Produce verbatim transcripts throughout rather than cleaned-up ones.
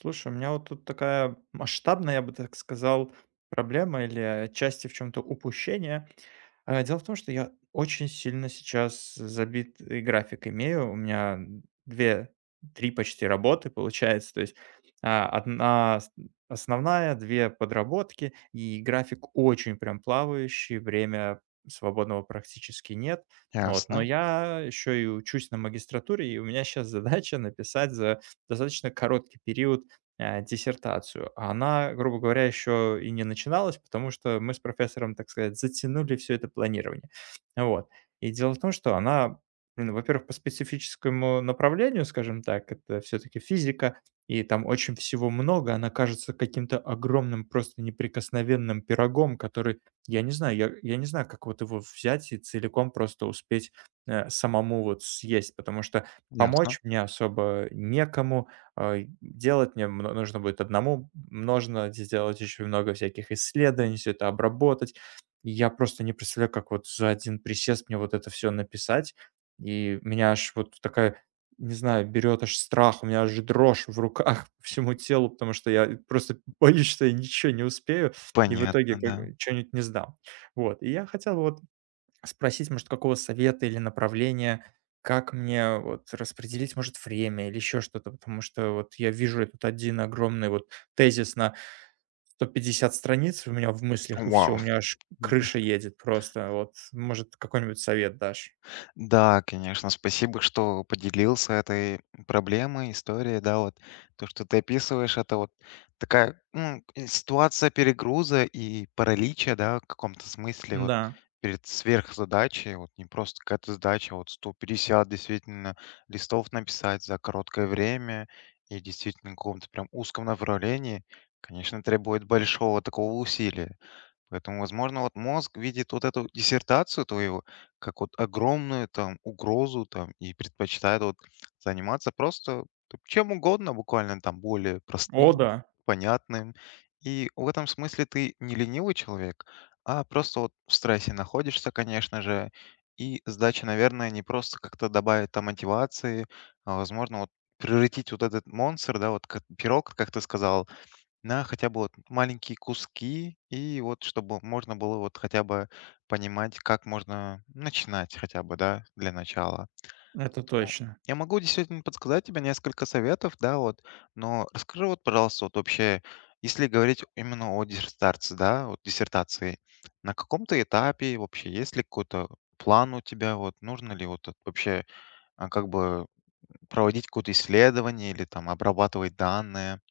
Слушай, у меня вот тут такая масштабная, я бы так сказал, проблема или отчасти в чем-то упущение. А, Дело в том, что я очень сильно сейчас забит и график имею. У меня две, три почти работы получается. То есть а, одна с- основная, две подработки, и график очень прям плавающий, время свободного практически нет. Вот. Но Ясно, я еще и учусь на магистратуре, и у меня сейчас задача написать за достаточно короткий период э, диссертацию. А она, грубо говоря, еще и не начиналась, потому что мы с профессором, так сказать, затянули все это планирование. Вот. И дело в том, что она, блин, во-первых, по специфическому направлению, скажем так, это все-таки физика, и там очень всего много, она кажется каким-то огромным, просто неприкосновенным пирогом, который, я не знаю, я, я не знаю, как вот его взять и целиком просто успеть э, самому вот съесть, потому что ясно. помочь мне особо некому, а, делать мне мно- нужно будет одному, нужно сделать еще много всяких исследований, все это обработать. И я просто не представляю, как вот за один присест мне вот это все написать. И меня аж вот такая, не знаю, берет аж страх, у меня аж дрожь в руках по всему телу, потому что я просто боюсь, что я ничего не успею и в итоге Понятно, да. как- что-нибудь не сдам. Вот. И я хотел вот спросить, может, какого совета или направления, как мне вот распределить, может, время или еще что-то, потому что вот я вижу этот один огромный вот тезис на сто пятьдесят страниц у меня в мыслях, и все, Вау. у меня аж Да. крыша едет просто. Вот, может, какой-нибудь совет дашь? Да, конечно, спасибо, что поделился этой проблемой, историей. Да, вот то, что ты описываешь, это вот такая ну, э, ситуация перегруза и паралича, да, в каком-то смысле, вот Да. перед сверхзадачей, вот не просто какая-то задача, а вот сто пятьдесят действительно листов написать за короткое время и действительно в каком-то прям узком направлении, конечно, требует большого такого усилия. Поэтому, возможно, вот мозг видит вот эту диссертацию твою как вот огромную там угрозу там и предпочитает вот заниматься просто т- чем угодно, буквально там более О, простым, да, понятным. И в этом смысле ты не ленивый человек, а просто вот в стрессе находишься, конечно же. И сдача, наверное, не просто как-то добавит там мотивации, а возможно вот превратить вот этот монстр, да, вот как- пирог, как ты сказал, на хотя бы вот маленькие куски, и вот чтобы можно было вот хотя бы понимать, как можно начинать хотя бы, да, для начала. это Поэтому точно. я могу действительно подсказать тебе несколько советов, да, вот, но расскажи вот, пожалуйста, вот вообще, если говорить именно о диссертации, да, вот диссертации, на каком-то этапе вообще есть ли какой-то план у тебя, вот, нужно ли вот тут вообще а, как бы проводить какое-то исследование или там обрабатывать данные?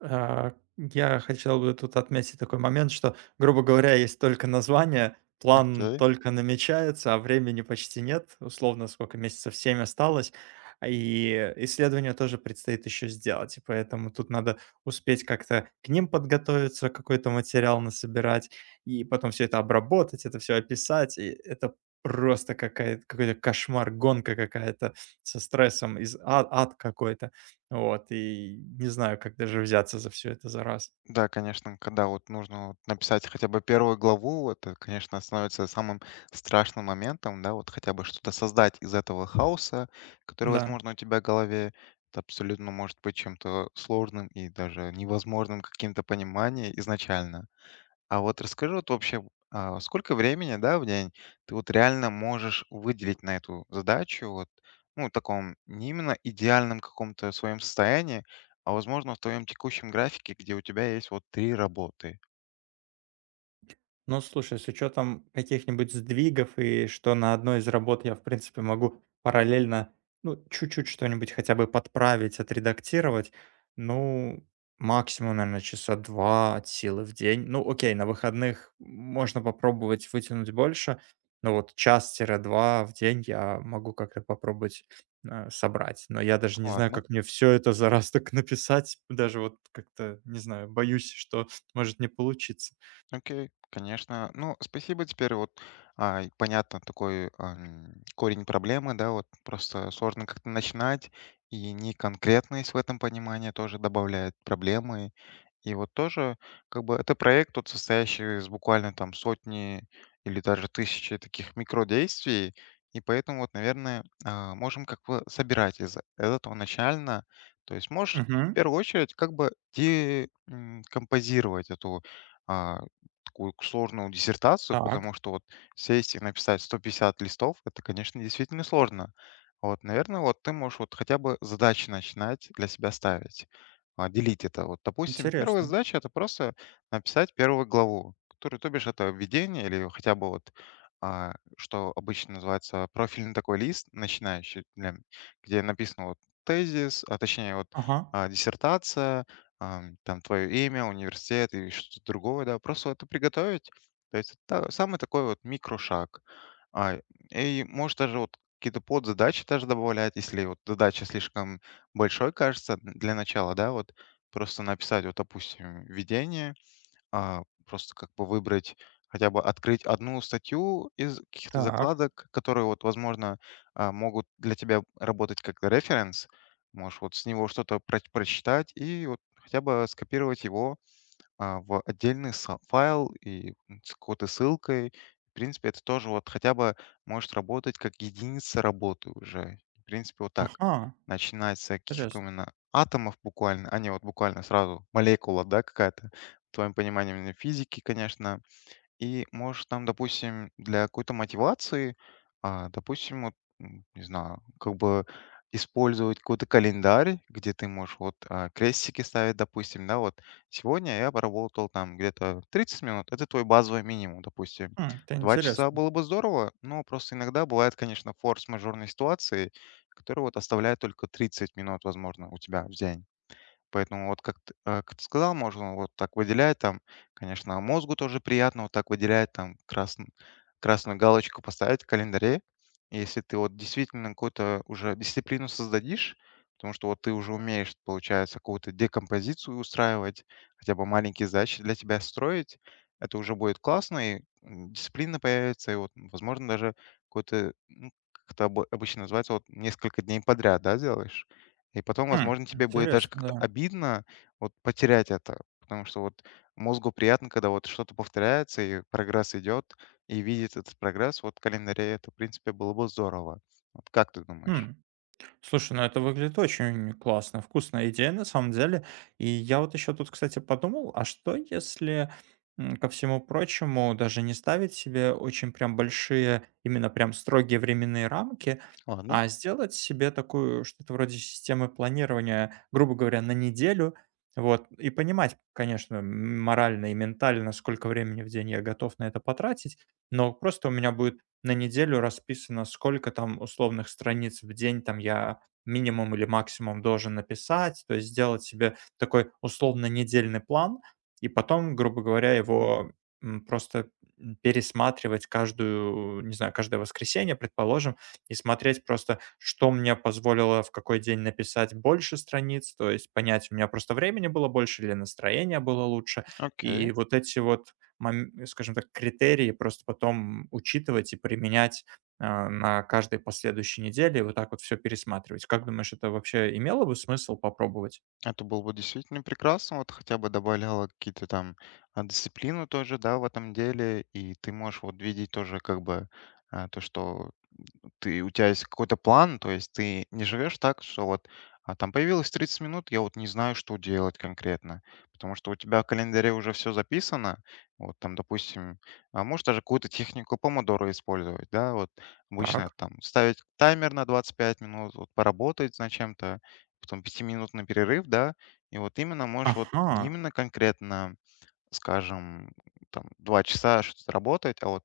А, я хотел бы тут отметить такой момент, что, грубо говоря, есть только название, план Окей. только намечается, а времени почти нет. Условно, сколько месяцев? семь осталось. А, и исследования тоже предстоит еще сделать. И поэтому тут надо успеть как-то к ним подготовиться, какой-то материал насобирать, и потом все это обработать, это все описать. И это просто какая-то какой-то кошмар, гонка какая-то со стрессом, из а ад какой-то. Вот, и не знаю, как даже взяться за все это за раз. Да, конечно, когда вот нужно вот написать хотя бы первую главу, это, конечно, становится самым страшным моментом, да, вот хотя бы что-то создать из этого хаоса, который, Да. возможно, у тебя в голове, это абсолютно может быть чем-то сложным и даже невозможным каким-то пониманием изначально. А вот расскажи, вот вообще, а, сколько времени, да, в день ты вот реально можешь выделить на эту задачу, вот, ну, в таком не именно идеальном каком-то своем состоянии, а возможно в твоем текущем графике, где у тебя есть вот три работы. Ну, слушай, с учетом каких-нибудь сдвигов и что на одной из работ я, в принципе, могу параллельно, ну, чуть-чуть что-нибудь хотя бы подправить, отредактировать, ну, максимум, наверное, часа два от силы в день. Ну, окей, на выходных можно попробовать вытянуть больше, но вот час-два в день я могу как-то попробовать э, собрать. Но я даже не знаю, ладно? как мне все это за раз так написать, даже вот как-то, не знаю, боюсь, что может не получиться. Окей, конечно. Ну, спасибо теперь вот, а, и понятно такой, ам, корень проблемы, да, вот просто сложно как-то начинать, и неконкретность в этом понимании тоже добавляет проблемы. И вот тоже как бы это проект, вот, состоящий из буквально там сотни или даже тысячи таких микродействий, и поэтому вот, наверное, а, можем как бы собирать из этого начально. То есть можешь в первую очередь как бы декомпозировать эту а, такую сложную диссертацию, Так, потому что вот сесть и написать сто пятьдесят листов, это, конечно, действительно сложно. Вот, наверное, вот ты можешь вот хотя бы задачи начинать для себя ставить, а, делить это. Вот, допустим, первая интересно. задача— это просто написать первую главу, которую, то бишь, это введение или хотя бы вот а, что обычно называется профильный такой лист начинающий, для м- где написано вот тезис, а точнее вот Ага, а, диссертация, ам, там твое имя, университет и что-то другое, да, просто это приготовить. То есть это самый такой вот микрошаг. А, и можешь даже вот какие-то подзадачи даже добавлять, если вот задача слишком большой кажется для начала, да, вот просто написать, вот, допустим, введение, а, просто как бы выбрать, хотя бы открыть одну статью из каких-то так, закладок, которые вот, возможно, а, могут для тебя работать как референс. Можешь вот с него что-то проч прочитать и вот хотя бы скопировать его, а, в отдельный са- файл и м, с какой-то ссылкой. В принципе, это тоже вот хотя бы может работать как единица работы уже. В принципе, вот так. ага, Начинать с каких-то интересно. именно атомов буквально, а не вот буквально сразу молекула, да, какая-то. В твоем понимании именно физики, конечно, и можешь там, допустим, для какой-то мотивации, а, допустим, вот, м, не знаю, как бы использовать какой-то календарь, где ты можешь вот а, крестики ставить, допустим, да, вот сегодня я поработал там где-то тридцать минут, это твой базовый минимум, допустим. М, это Два часа интересно. было бы здорово, но просто иногда бывают, конечно, форс-мажорные ситуации, которые вот оставляют только тридцать минут, возможно, у тебя в день. Поэтому вот как ты, а, как ты сказал, можно вот так выделять там, конечно, мозгу тоже приятно вот так выделять там красн- красную галочку поставить в календаре. Если ты вот действительно какую-то уже дисциплину создадишь, потому что вот ты уже умеешь, получается, какую-то декомпозицию устраивать, хотя бы маленькие задачи для тебя строить, это уже будет классно, и м, дисциплина появится, и вот, возможно, даже какой-то, ну, как это обо- обычно называется, вот несколько дней подряд, да, делаешь? И потом, М, возможно, тебе будет даже интересно, как-то да. обидно вот потерять это, потому что вот мозгу приятно, когда вот что-то повторяется и прогресс идет, и видеть этот прогресс вот в календаре, это, в принципе, было бы здорово. Вот как ты думаешь? М. Слушай, ну это выглядит очень классно, вкусная идея на самом деле. И я вот еще тут, кстати, подумал, а что если, м, ко всему прочему, даже не ставить себе очень прям большие, именно прям строгие временные рамки, Ладно, а сделать себе такую, что-то вроде системы планирования, грубо говоря, на неделю. Вот. И понимать, конечно, м, морально и ментально, сколько времени в день я готов на это потратить, но просто у меня будет на неделю расписано, сколько там условных страниц в день там я минимум или максимум должен написать, то есть сделать себе такой условно недельный план и потом, грубо говоря, его м, просто м, пересматривать каждую, не знаю, каждое воскресенье, предположим, и смотреть просто, что мне позволило в какой день написать больше страниц, то есть понять, у меня просто времени было больше или настроение было лучше, окей. и вот эти вот мом скажем так, критерии просто потом учитывать и применять, а, на каждой последующей неделе, и вот так вот все пересматривать. Как думаешь, это вообще имело бы смысл попробовать? Это было бы действительно прекрасно. Вот хотя бы добавляло какие-то там а, дисциплину тоже, да, в этом деле. И ты можешь вот видеть тоже как бы а, то, что Ты, у тебя есть какой-то план, то есть ты не живешь так, что вот а там появилось тридцать минут, я вот не знаю, что делать конкретно, потому что у тебя в календаре уже все записано, вот там, допустим, а можешь даже какую-то технику помодоро использовать, да, вот обычно Так. там ставить таймер на двадцать пять минут, вот поработать над чем-то, потом пятиминутный перерыв, да, и вот именно можешь вот Ага, не именно конкретно, скажем, там два часа что-то работать, а вот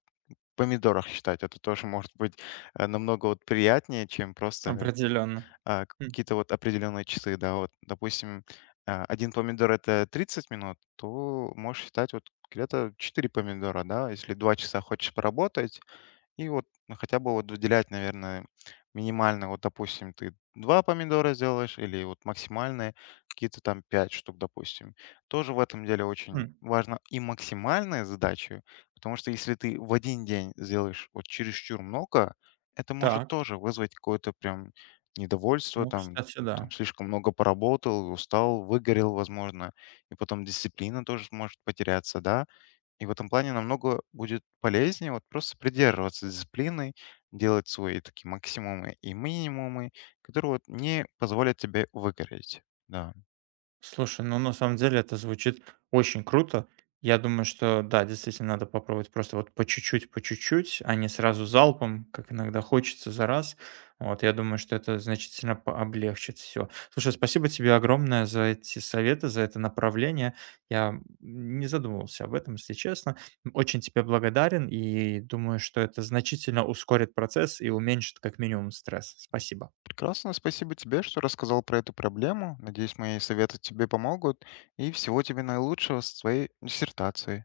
помидорах считать. Это тоже может быть, э, намного вот приятнее, чем просто, определенно. а, М, какие-то вот определенные часы, да. Вот, допустим, а, один помидор- это тридцать минут, то можешь считать вот где-то четыре помидора, да. Если два часа хочешь поработать, и вот ну, хотя бы вот выделять, наверное, минимально, вот, допустим, ты два помидора сделаешь или вот максимальные какие-то там пять штук, допустим. Тоже в этом деле очень м. важно и максимальная задача, потому что если ты в один день сделаешь вот чересчур много, это может Так. тоже вызвать какое-то прям недовольство, Ну, там, кстати, там да. слишком много поработал, устал, выгорел, возможно, и потом дисциплина тоже может потеряться, да, и в этом плане намного будет полезнее вот просто придерживаться дисциплины, делать свои такие максимумы и минимумы, которые вот не позволят тебе выгореть. Да. Слушай, ну на самом деле это звучит очень круто. Я думаю, что да, действительно надо попробовать просто вот по чуть-чуть, по чуть-чуть, а не сразу залпом, как иногда хочется за раз. Вот, я думаю, что это значительно по- облегчит все. Слушай, спасибо тебе огромное за эти советы, за это направление. Я не задумывался об этом, если честно. Очень тебе благодарен и думаю, что это значительно ускорит процесс и уменьшит как минимум стресс. Спасибо. Прекрасно. Спасибо тебе, что рассказал про эту проблему. Надеюсь, мои советы тебе помогут. И всего тебе наилучшего с твоей диссертацией.